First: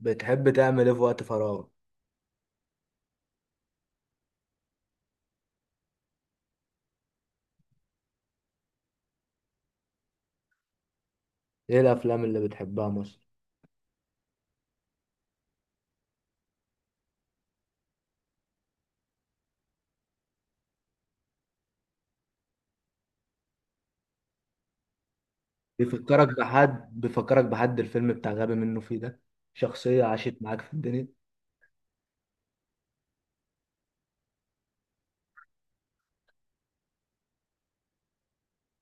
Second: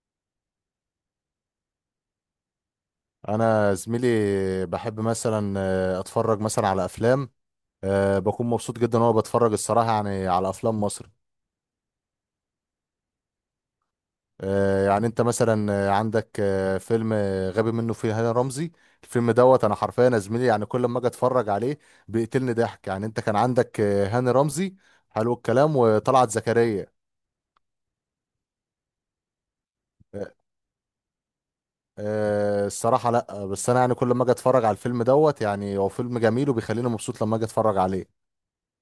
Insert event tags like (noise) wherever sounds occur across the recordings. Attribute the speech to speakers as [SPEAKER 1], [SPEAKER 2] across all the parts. [SPEAKER 1] بتحب تعمل ايه في وقت فراغ؟
[SPEAKER 2] انا زميلي بحب مثلا اتفرج مثلا على افلام. بكون مبسوط جدا وانا بتفرج الصراحه يعني على افلام مصر.
[SPEAKER 1] ايه الافلام اللي بتحبها مثلا؟
[SPEAKER 2] يعني انت مثلا عندك فيلم غبي منه فيه هاني رمزي. الفيلم دوت انا حرفيا يا زميلي، يعني كل ما اجي اتفرج عليه بيقتلني ضحك. يعني انت كان عندك هاني رمزي حلو الكلام
[SPEAKER 1] بيفكرك
[SPEAKER 2] وطلعت زكريا.
[SPEAKER 1] بحد بيفكرك بحد الفيلم بتاع غبي منه فيه ده. شخصية
[SPEAKER 2] آه،
[SPEAKER 1] عاشت معاك في الدنيا؟
[SPEAKER 2] الصراحه لا، بس انا يعني كل ما اجي اتفرج على الفيلم دوت يعني هو فيلم جميل وبيخليني مبسوط لما اجي اتفرج عليه.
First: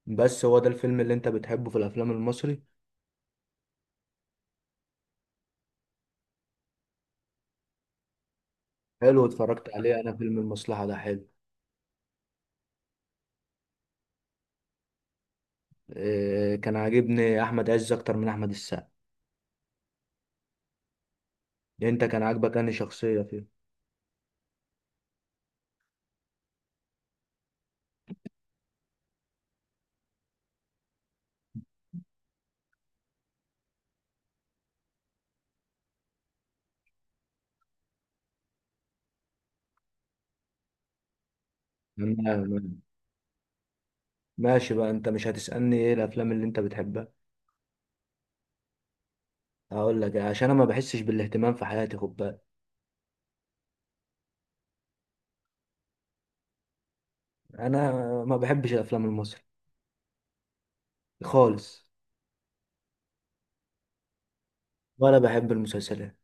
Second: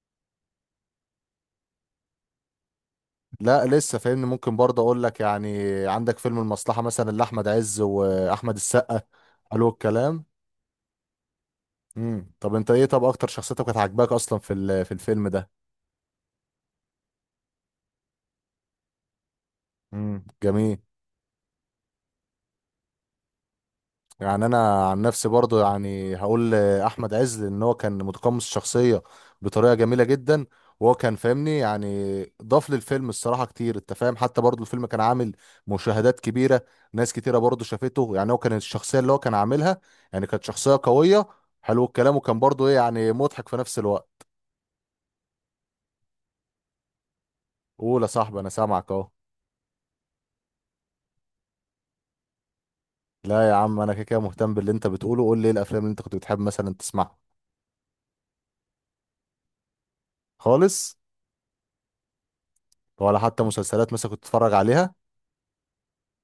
[SPEAKER 1] بس هو ده الفيلم اللي انت بتحبه في الافلام المصري؟
[SPEAKER 2] لا لسه فاهمني، ممكن برضه اقول لك يعني عندك فيلم المصلحة مثلا لأحمد عز وأحمد السقا.
[SPEAKER 1] حلو، اتفرجت
[SPEAKER 2] حلو
[SPEAKER 1] عليه انا،
[SPEAKER 2] الكلام.
[SPEAKER 1] فيلم المصلحة ده حلو.
[SPEAKER 2] طب انت ايه، طب اكتر شخصيتك كانت عاجباك اصلا في الفيلم ده؟
[SPEAKER 1] إيه، كان عاجبني احمد عز اكتر من احمد السقا.
[SPEAKER 2] جميل.
[SPEAKER 1] انت كان عاجبك انهي شخصية فيه؟
[SPEAKER 2] يعني انا عن نفسي برضو يعني هقول احمد عز، ان هو كان متقمص الشخصيه بطريقه جميله جدا. وهو كان فاهمني يعني، ضاف للفيلم الصراحه كتير انت فاهم. حتى برضو الفيلم كان عامل مشاهدات كبيره. ناس كتيره برضو شافته، يعني هو كان الشخصيه اللي هو كان عاملها يعني كانت شخصيه قويه. حلو الكلام. وكان برضو ايه
[SPEAKER 1] تمام.
[SPEAKER 2] يعني مضحك في نفس الوقت.
[SPEAKER 1] ماشي بقى، انت مش هتسألني ايه الافلام اللي انت بتحبها؟
[SPEAKER 2] قول يا صاحبي، انا سامعك اهو.
[SPEAKER 1] هقول لك عشان انا ما بحسش بالاهتمام في حياتي، خد بالك.
[SPEAKER 2] لا يا عم، انا كده كده مهتم باللي انت بتقوله. قول لي ايه الافلام اللي انت كنت بتحب مثلا تسمعها.
[SPEAKER 1] انا ما بحبش الافلام المصري.
[SPEAKER 2] خالص.
[SPEAKER 1] خالص.
[SPEAKER 2] ولا حتى مسلسلات مثلا كنت تتفرج عليها؟
[SPEAKER 1] وأنا بحب المسلسلات.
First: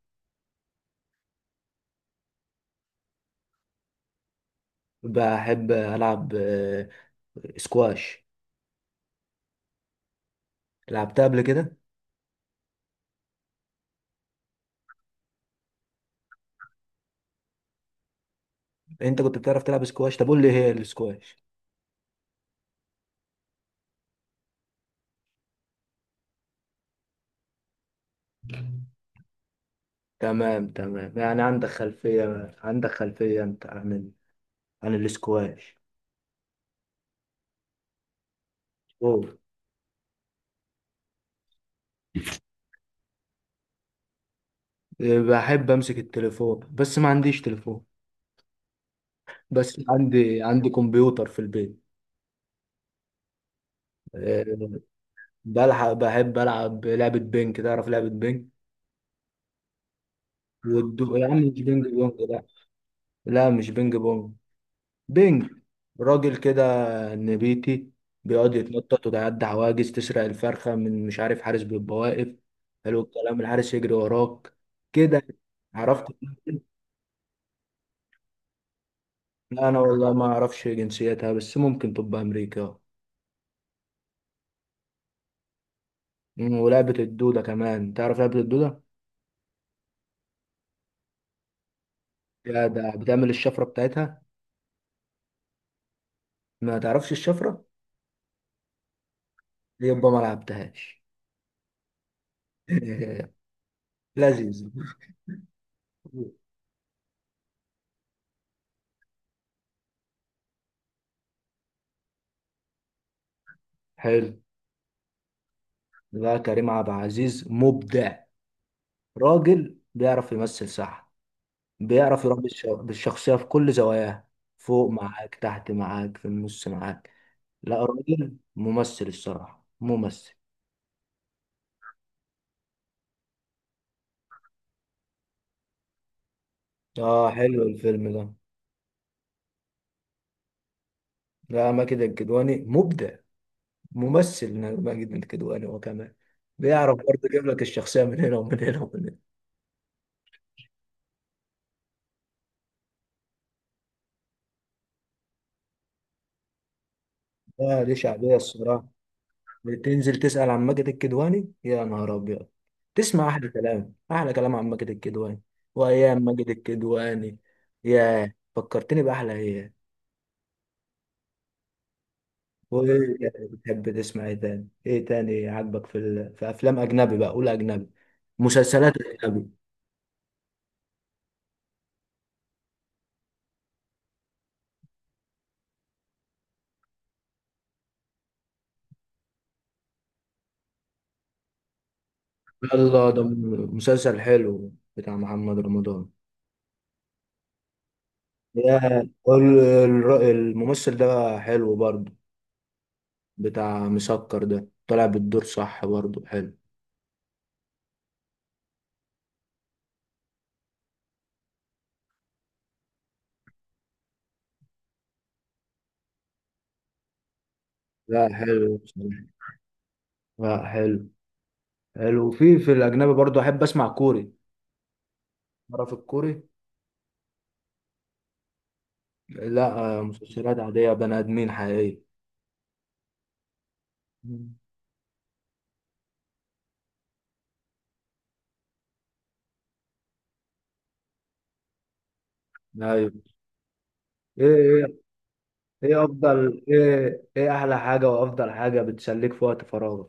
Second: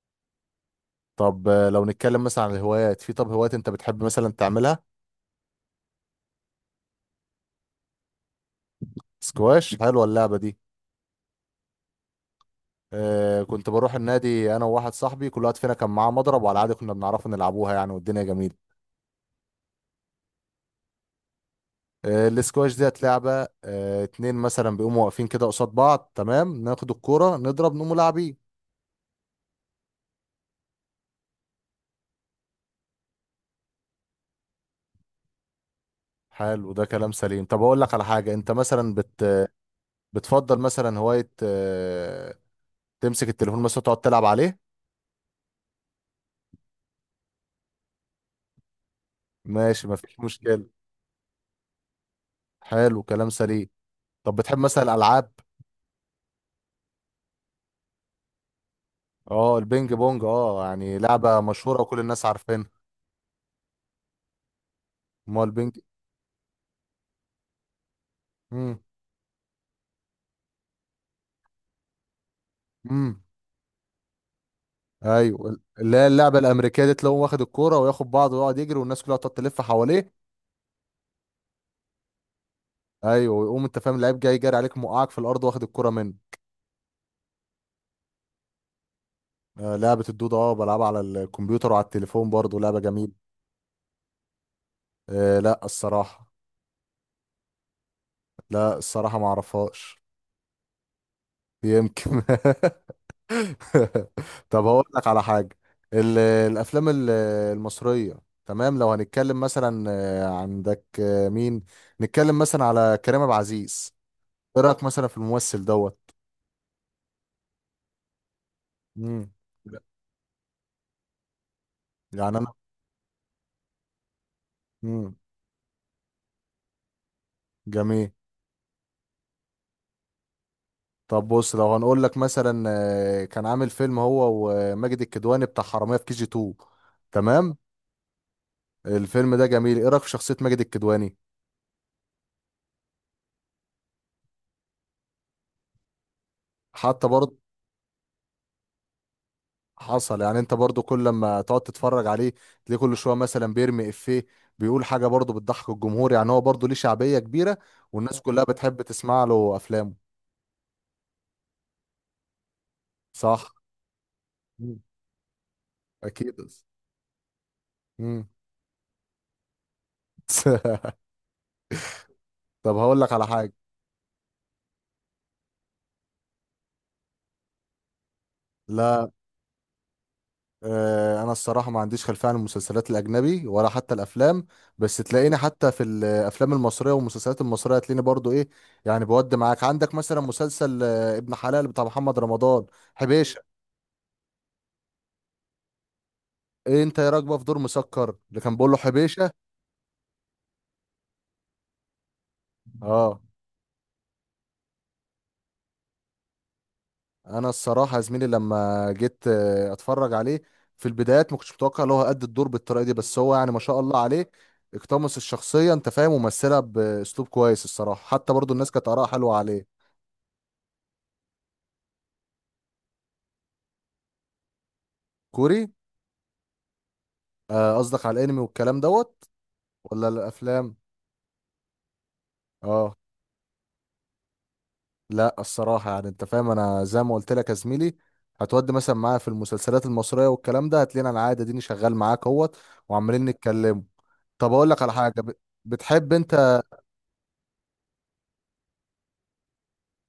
[SPEAKER 2] طب لو نتكلم مثلا عن الهوايات، في طب هوايات انت بتحب مثلا تعملها؟
[SPEAKER 1] بحب ألعب سكواش.
[SPEAKER 2] سكواش، حلوه اللعبه دي.
[SPEAKER 1] لعبتها قبل كده.
[SPEAKER 2] آه، كنت بروح النادي انا وواحد صاحبي، كل واحد فينا كان معاه مضرب وعلى العادي كنا بنعرف نلعبوها يعني، والدنيا جميله.
[SPEAKER 1] أنت كنت بتعرف تلعب سكواش؟ طب قول لي هي السكواش.
[SPEAKER 2] آه، السكواش ديت لعبه اتنين مثلا بيقوموا واقفين كده قصاد بعض، تمام، ناخد الكوره نضرب نقوم لاعبين.
[SPEAKER 1] تمام تمام، يعني عندك خلفية أنت عن عن السكواش.
[SPEAKER 2] حلو ده كلام سليم. طب اقول لك على حاجه، انت مثلا
[SPEAKER 1] أوه.
[SPEAKER 2] بتفضل مثلا هوايه تمسك التليفون مثلا تقعد تلعب عليه؟
[SPEAKER 1] بحب أمسك التليفون بس ما عنديش تليفون. بس
[SPEAKER 2] ماشي، مفيش
[SPEAKER 1] عندي
[SPEAKER 2] مشكله.
[SPEAKER 1] عندي كمبيوتر في البيت.
[SPEAKER 2] حلو كلام سليم. طب
[SPEAKER 1] أه.
[SPEAKER 2] بتحب مثلا الالعاب؟
[SPEAKER 1] بلحق بحب ألعب لعبة بينج. تعرف لعبة بينج؟
[SPEAKER 2] اه البينج بونج، يعني
[SPEAKER 1] يا عم
[SPEAKER 2] لعبة
[SPEAKER 1] مش
[SPEAKER 2] مشهورة
[SPEAKER 1] بينج
[SPEAKER 2] وكل
[SPEAKER 1] بونج،
[SPEAKER 2] الناس
[SPEAKER 1] لا.
[SPEAKER 2] عارفينها.
[SPEAKER 1] لا، مش بينج بونج.
[SPEAKER 2] ما هو
[SPEAKER 1] بينج.
[SPEAKER 2] البينج.
[SPEAKER 1] راجل كده. نبيتي. بيقعد
[SPEAKER 2] امم.
[SPEAKER 1] يتنطط ويعدي عواجز تسرق الفرخة من مش عارف، حارس بيبقى واقف. حلو
[SPEAKER 2] امم.
[SPEAKER 1] الكلام. الحارس يجري وراك كده.
[SPEAKER 2] ايوه، اللي
[SPEAKER 1] عرفت؟
[SPEAKER 2] هي اللعبة الأمريكية دي تلاقوه واخد الكورة وياخد بعضه ويقعد يجري والناس كلها تقعد تلف
[SPEAKER 1] لا انا والله
[SPEAKER 2] حواليه.
[SPEAKER 1] ما اعرفش جنسيتها، بس ممكن تبقى امريكا.
[SPEAKER 2] ايوه، ويقوم انت فاهم اللعيب جاي جاري عليك موقعك في الأرض واخد الكورة منه.
[SPEAKER 1] ولعبة الدودة كمان، تعرف لعبة الدودة؟
[SPEAKER 2] آه، لعبة الدودة، اه بلعبها على الكمبيوتر وعلى التليفون برضه،
[SPEAKER 1] يا
[SPEAKER 2] لعبة
[SPEAKER 1] ده
[SPEAKER 2] جميلة.
[SPEAKER 1] بتعمل الشفرة بتاعتها؟
[SPEAKER 2] آه لا الصراحة.
[SPEAKER 1] ما تعرفش الشفرة؟
[SPEAKER 2] لا الصراحة ما اعرفهاش.
[SPEAKER 1] يبقى ما لعبتهاش.
[SPEAKER 2] يمكن. (laughs)
[SPEAKER 1] (laughs)
[SPEAKER 2] (laughs) طب
[SPEAKER 1] لذيذ.
[SPEAKER 2] هقول لك على حاجة، ال- الأفلام المصرية. تمام، لو هنتكلم مثلا عندك مين نتكلم مثلا على كريم عبد العزيز.
[SPEAKER 1] حلو.
[SPEAKER 2] إيه رأيك مثلا في الممثل دوت؟
[SPEAKER 1] لا، كريم عبد العزيز مبدع.
[SPEAKER 2] مم.
[SPEAKER 1] راجل بيعرف يمثل صح. بيعرف
[SPEAKER 2] يعني
[SPEAKER 1] يربي
[SPEAKER 2] أنا.
[SPEAKER 1] الشخصية في كل زواياها. فوق
[SPEAKER 2] مم.
[SPEAKER 1] معاك، تحت معاك، في النص معاك. لا،
[SPEAKER 2] جميل.
[SPEAKER 1] راجل ممثل الصراحة، ممثل.
[SPEAKER 2] طب بص، لو هنقول لك مثلا كان عامل فيلم هو وماجد الكدواني بتاع حرامية في كي جي 2.
[SPEAKER 1] اه
[SPEAKER 2] تمام.
[SPEAKER 1] حلو الفيلم ده.
[SPEAKER 2] الفيلم ده جميل، إيه رأيك في شخصية ماجد الكدواني؟
[SPEAKER 1] لا، ماجد الكدواني مبدع. ممثل. ماجد الكدواني هو كمان بيعرف
[SPEAKER 2] حتى
[SPEAKER 1] برضه
[SPEAKER 2] برضه
[SPEAKER 1] يجيب لك الشخصية من هنا ومن هنا ومن
[SPEAKER 2] حصل. يعني انت برضو كل لما تقعد تتفرج عليه تلاقيه كل شويه مثلا بيرمي افيه، بيقول حاجه برضو بتضحك الجمهور، يعني هو برضو ليه شعبيه كبيره.
[SPEAKER 1] هنا. اه دي
[SPEAKER 2] والناس
[SPEAKER 1] شعبية
[SPEAKER 2] كلها بتحب
[SPEAKER 1] الصراحة.
[SPEAKER 2] تسمع له افلامه.
[SPEAKER 1] تنزل تسأل عن ماجد الكدواني، يا نهار أبيض. تسمع أحلى
[SPEAKER 2] صح.
[SPEAKER 1] كلام، أحلى كلام عن
[SPEAKER 2] مم.
[SPEAKER 1] ماجد الكدواني. وأيام
[SPEAKER 2] اكيد.
[SPEAKER 1] ماجد الكدواني.
[SPEAKER 2] امم.
[SPEAKER 1] ياه، فكرتني بأحلى أيام.
[SPEAKER 2] (laughs) طب هقول لك
[SPEAKER 1] وايه؟
[SPEAKER 2] على حاجه.
[SPEAKER 1] بتحب تسمع ايه تاني؟ ايه تاني عاجبك في في افلام اجنبي بقى، قول اجنبي. مسلسلات
[SPEAKER 2] لا،
[SPEAKER 1] اجنبي.
[SPEAKER 2] انا الصراحه ما عنديش خلفيه عن المسلسلات الاجنبي ولا حتى الافلام. بس تلاقيني حتى في الافلام المصريه والمسلسلات المصريه تلاقيني برضو ايه، يعني بود معاك. عندك مثلا مسلسل ابن حلال بتاع محمد رمضان.
[SPEAKER 1] يلا ده
[SPEAKER 2] حبيش.
[SPEAKER 1] مسلسل حلو بتاع محمد رمضان.
[SPEAKER 2] إيه انت يا راكبه في دور مسكر اللي كان بيقول له
[SPEAKER 1] يا
[SPEAKER 2] حبيشه.
[SPEAKER 1] الممثل ده حلو برضه.
[SPEAKER 2] اه.
[SPEAKER 1] بتاع مسكر ده طلع بالدور صح برضه، حلو.
[SPEAKER 2] انا الصراحه يا زميلي لما جيت اتفرج عليه في البدايات، ما كنتش متوقع ان هو قد الدور بالطريقه دي. بس هو يعني ما شاء الله عليه، اقتمص الشخصيه انت فاهم ومثلها باسلوب كويس الصراحه.
[SPEAKER 1] لا
[SPEAKER 2] حتى برضو الناس
[SPEAKER 1] حلو
[SPEAKER 2] كانت اراءها
[SPEAKER 1] بصراحة.
[SPEAKER 2] حلوه عليه.
[SPEAKER 1] لا حلو. حلو. في الاجنبي برضه احب اسمع كوري.
[SPEAKER 2] كوري؟
[SPEAKER 1] تعرف الكوري؟
[SPEAKER 2] قصدك على الانمي والكلام دوت؟
[SPEAKER 1] لا،
[SPEAKER 2] ولا
[SPEAKER 1] مسلسلات
[SPEAKER 2] الافلام؟
[SPEAKER 1] عادية بني ادمين حقيقية.
[SPEAKER 2] اه.
[SPEAKER 1] مم.
[SPEAKER 2] لا، الصراحة يعني انت فاهم، انا زي ما قلت لك يا زميلي هتودي مثلا معايا في المسلسلات المصرية والكلام ده هتلاقينا انا قاعد اديني شغال معاك اهوت.
[SPEAKER 1] ايوه.
[SPEAKER 2] وعمالين نتكلم.
[SPEAKER 1] ايه
[SPEAKER 2] طب اقول لك على
[SPEAKER 1] إيه
[SPEAKER 2] حاجة،
[SPEAKER 1] ايه
[SPEAKER 2] بتحب انت
[SPEAKER 1] افضل، ايه احلى حاجه وافضل حاجه بتسليك في وقت فراغك؟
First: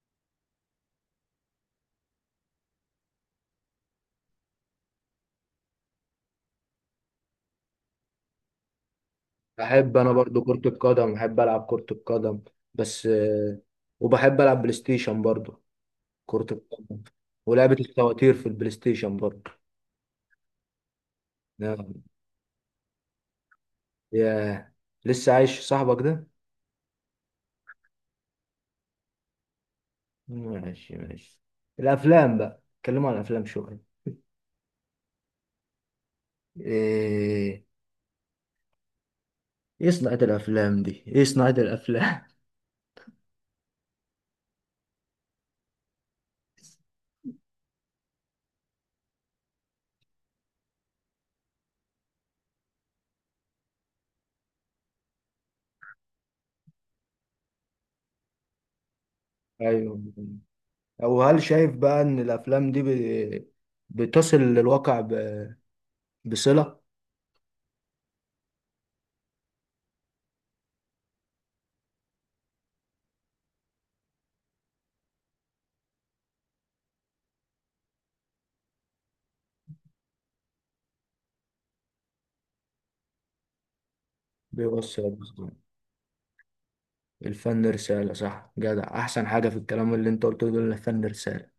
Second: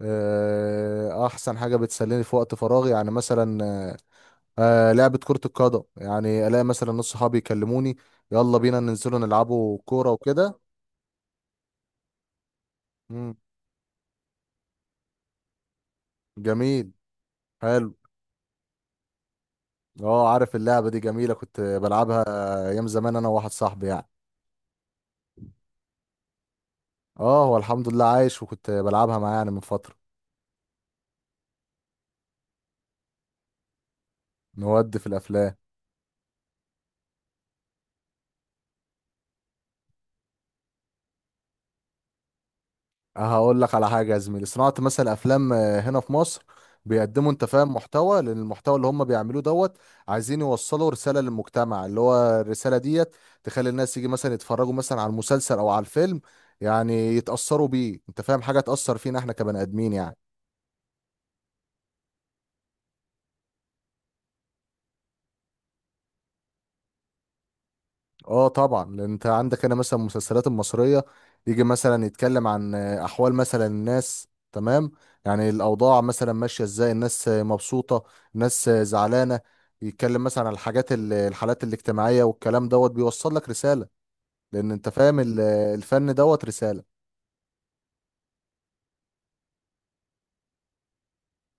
[SPEAKER 2] احسن حاجة بتسليني في وقت فراغي يعني مثلا لعبة كرة القدم. يعني الاقي مثلا نص صحابي يكلموني، يلا بينا ننزلوا نلعبوا
[SPEAKER 1] بحب
[SPEAKER 2] كورة
[SPEAKER 1] انا برضو
[SPEAKER 2] وكده.
[SPEAKER 1] كرة القدم، بحب العب كرة القدم. بس
[SPEAKER 2] مم.
[SPEAKER 1] آه، وبحب العب بلاي ستيشن برضو. كرة
[SPEAKER 2] جميل.
[SPEAKER 1] القدم. ولعبة
[SPEAKER 2] حلو.
[SPEAKER 1] الفواتير في البلاي ستيشن برضو.
[SPEAKER 2] اه، عارف اللعبة دي جميلة كنت
[SPEAKER 1] نعم.
[SPEAKER 2] بلعبها ايام زمان انا وواحد صاحبي يعني.
[SPEAKER 1] يا، لسه عايش صاحبك ده؟
[SPEAKER 2] اه، هو الحمد لله عايش، وكنت بلعبها معاه يعني من فترة.
[SPEAKER 1] ماشي ماشي. الافلام بقى، اتكلموا عن الافلام شوية.
[SPEAKER 2] نود في الافلام.
[SPEAKER 1] ايه؟ ايه صناعة الافلام دي، ايه صناعة الافلام؟
[SPEAKER 2] هقول لك على حاجة يا زميلي، صناعة مثلا افلام هنا في مصر بيقدموا انت فاهم محتوى، لان المحتوى اللي هم بيعملوه دوت عايزين يوصلوا رسالة للمجتمع، اللي هو الرسالة ديت تخلي الناس يجي مثلا يتفرجوا مثلا على المسلسل او على الفيلم، يعني يتأثروا بيه انت فاهم، حاجة تأثر فينا احنا
[SPEAKER 1] (laughs)
[SPEAKER 2] كبني ادمين
[SPEAKER 1] ايوه.
[SPEAKER 2] يعني.
[SPEAKER 1] او هل شايف بقى ان الافلام دي بتصل للواقع بصلة؟
[SPEAKER 2] اه طبعا، لان انت عندك هنا مثلا المسلسلات المصريه يجي مثلا يتكلم عن احوال مثلا الناس. تمام، يعني الاوضاع مثلا ماشيه ازاي، الناس مبسوطه، الناس زعلانه. يتكلم مثلا عن الحاجات الحالات الاجتماعيه والكلام دوت بيوصل لك رساله. لان انت
[SPEAKER 1] بيوصل
[SPEAKER 2] فاهم
[SPEAKER 1] بصلة.
[SPEAKER 2] الفن دوت رساله.
[SPEAKER 1] الفن رسالة صح، جدع، احسن حاجة في الكلام اللي انت قلته ده إن الفن رسالة.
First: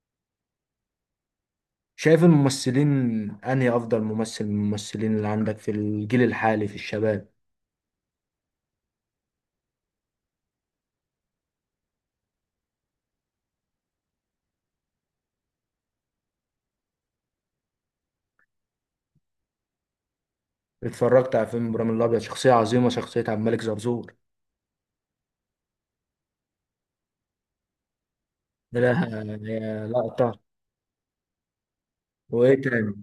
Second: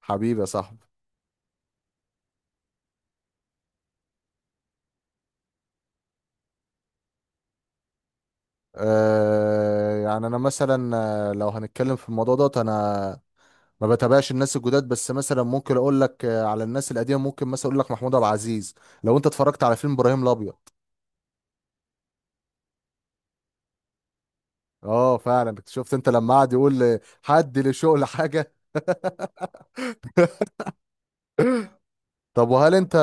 [SPEAKER 2] حبيبي يا صاحبي.
[SPEAKER 1] شايف الممثلين، انهي افضل ممثل من الممثلين اللي عندك في الجيل الحالي في الشباب؟
[SPEAKER 2] يعني انا مثلا لو هنتكلم في الموضوع دوت، انا ما بتابعش الناس الجداد. بس مثلا ممكن اقول لك على الناس القديمه، ممكن مثلا اقول لك محمود عبد العزيز. لو انت اتفرجت على فيلم ابراهيم الابيض.
[SPEAKER 1] اتفرجت على فيلم ابراهيم الابيض، شخصية عظيمة، شخصية عبد الملك زرزور.
[SPEAKER 2] اه فعلا، شفت انت لما قعد يقول حد لشغل حاجه.
[SPEAKER 1] لا. يا لقطة.
[SPEAKER 2] طب
[SPEAKER 1] وايه
[SPEAKER 2] وهل
[SPEAKER 1] تاني؟
[SPEAKER 2] انت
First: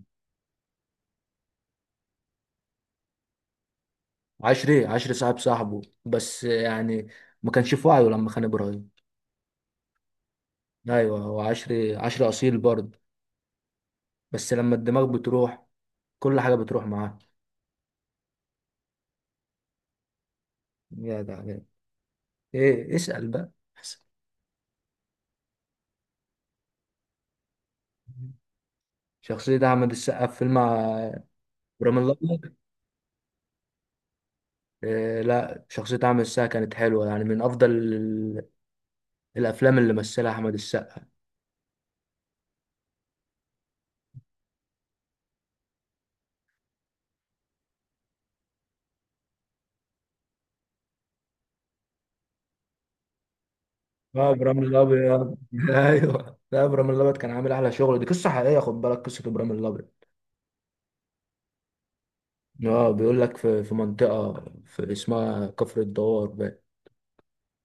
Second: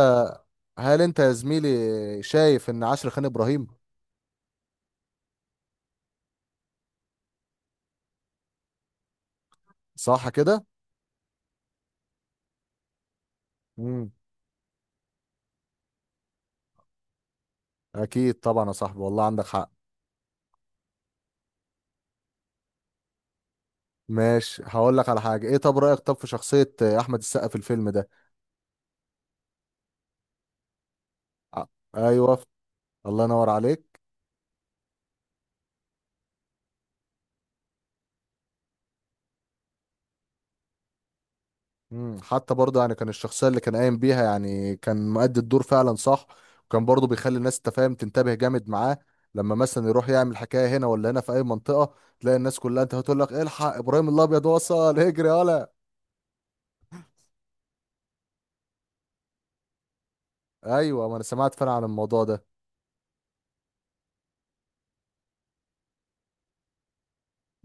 [SPEAKER 2] هل انت يا زميلي شايف ان عشر خان ابراهيم؟
[SPEAKER 1] عشري عشري صاحب صاحبه، بس يعني ما كانش في وعيه لما خان ابراهيم.
[SPEAKER 2] صح كده.
[SPEAKER 1] ايوه، هو عشري عشري اصيل برضه.
[SPEAKER 2] امم.
[SPEAKER 1] بس لما الدماغ بتروح كل حاجه بتروح معاه.
[SPEAKER 2] اكيد طبعا يا صاحبي، والله عندك حق.
[SPEAKER 1] يا ده عليك. ايه، اسال بقى. اسأل.
[SPEAKER 2] ماشي، هقول لك على حاجه، ايه طب رايك في شخصيه احمد السقا في الفيلم ده؟
[SPEAKER 1] شخصيه احمد السقا في فيلم
[SPEAKER 2] ع-
[SPEAKER 1] ابراهيم
[SPEAKER 2] ايوه.
[SPEAKER 1] الابيض.
[SPEAKER 2] الله ينور عليك.
[SPEAKER 1] إيه لا، شخصيه احمد السقا كانت حلوه، يعني من افضل الافلام اللي مثلها احمد السقا.
[SPEAKER 2] مم. حتى برضه يعني كان الشخصية اللي كان قايم بيها، يعني كان مؤدي الدور فعلا صح. وكان برضه بيخلي الناس تفهم، تنتبه جامد معاه، لما مثلا يروح يعمل حكاية هنا ولا هنا في أي منطقة، تلاقي الناس كلها أنت هتقول لك إيه، الحق إبراهيم
[SPEAKER 1] اه
[SPEAKER 2] الأبيض
[SPEAKER 1] ابراهيم
[SPEAKER 2] وصل (laughs) اجري
[SPEAKER 1] الابيض. (laughs)
[SPEAKER 2] يالا.
[SPEAKER 1] ايوه لا، ابراهيم الابيض كان عامل احلى شغل، دي قصه حقيقيه، خد بالك، قصه ابراهيم الابيض.
[SPEAKER 2] أيوه ما أنا سمعت فعلا عن الموضوع ده.
[SPEAKER 1] اه بيقول لك في منطقه في اسمها كفر الدوار.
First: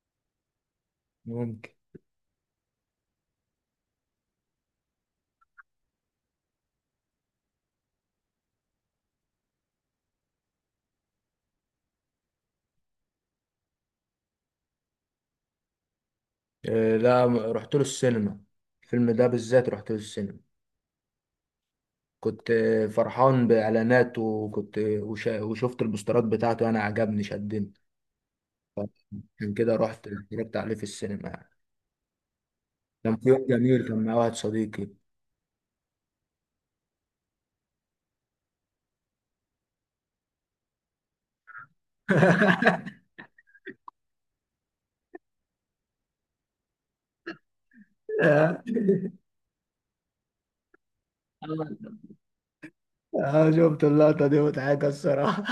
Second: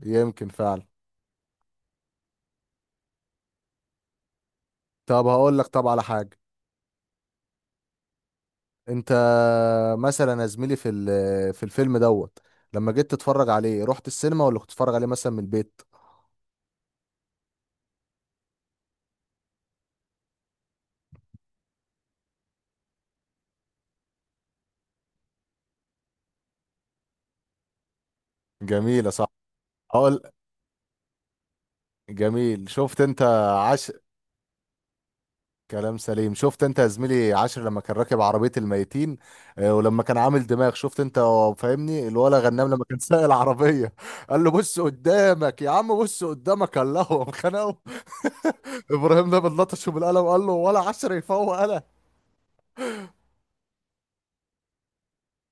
[SPEAKER 2] يمكن فعلا.
[SPEAKER 1] بقى.
[SPEAKER 2] طب هقول لك على حاجة، أنت مثلا يا زميلي في الفيلم دوت لما جيت تتفرج عليه رحت السينما ولا كنت تتفرج عليه مثلا من البيت؟
[SPEAKER 1] لا رحت له السينما. الفيلم ده بالذات رحت له السينما. كنت فرحان بإعلاناته، وكنت وشفت البوسترات بتاعته، أنا عجبني شدني.
[SPEAKER 2] جميلة صح.
[SPEAKER 1] عشان كده رحت
[SPEAKER 2] هقول.
[SPEAKER 1] اتفرجت عليه في السينما يعني.
[SPEAKER 2] جميل، شفت
[SPEAKER 1] كان
[SPEAKER 2] انت.
[SPEAKER 1] في يوم جميل
[SPEAKER 2] عاش.
[SPEAKER 1] كان مع واحد صديقي.
[SPEAKER 2] كلام سليم. شفت انت يا زميلي عاشر لما كان راكب عربية الميتين، اه، ولما كان عامل دماغ شفت انت، هو فاهمني الولا غنام لما كان
[SPEAKER 1] (laughs)
[SPEAKER 2] سايق العربية، قال له بص قدامك يا عم، بص قدامك، قال له هو خنقه.
[SPEAKER 1] آه،
[SPEAKER 2] ابراهيم ده بنلطشه بالقلم، قال له ولا عشر يفوق انا.
[SPEAKER 1] شفت اللقطة دي مضحكة الصراحة.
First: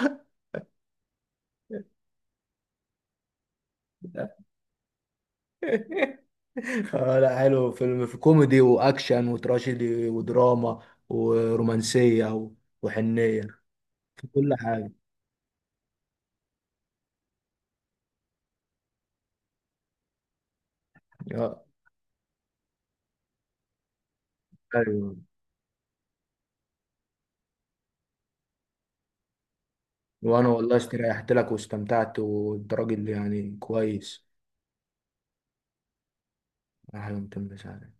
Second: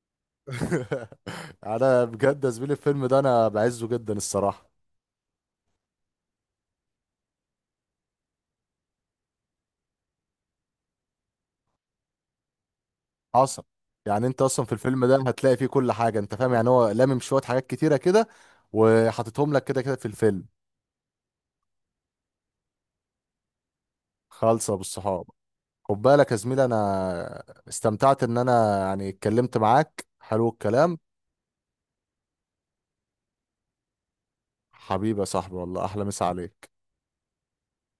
[SPEAKER 2] (laughs) انا بجد يا زميلي الفيلم ده انا بعزه جدا
[SPEAKER 1] (laughs)
[SPEAKER 2] الصراحة.
[SPEAKER 1] اه لا حلو فيلم، في كوميدي واكشن وتراجيدي ودراما ورومانسيه وحنيه.
[SPEAKER 2] حصل. يعني
[SPEAKER 1] في
[SPEAKER 2] انت
[SPEAKER 1] كل
[SPEAKER 2] اصلا في
[SPEAKER 1] حاجه.
[SPEAKER 2] الفيلم ده هتلاقي فيه كل حاجة، انت فاهم يعني هو لامم شوية حاجات كتيرة كده، وحاططهم لك كده كده في الفيلم.
[SPEAKER 1] آه.
[SPEAKER 2] خالصة
[SPEAKER 1] ايوه.
[SPEAKER 2] بالصحاب. خد بالك يا زميلي، انا استمتعت ان انا يعني اتكلمت معاك.
[SPEAKER 1] وانا
[SPEAKER 2] حلو
[SPEAKER 1] والله
[SPEAKER 2] الكلام.
[SPEAKER 1] استريحت لك واستمتعت، وانت راجل يعني كويس.
[SPEAKER 2] حبيبي يا صاحبي، والله احلى مسا عليك.
[SPEAKER 1] احلى من تمام.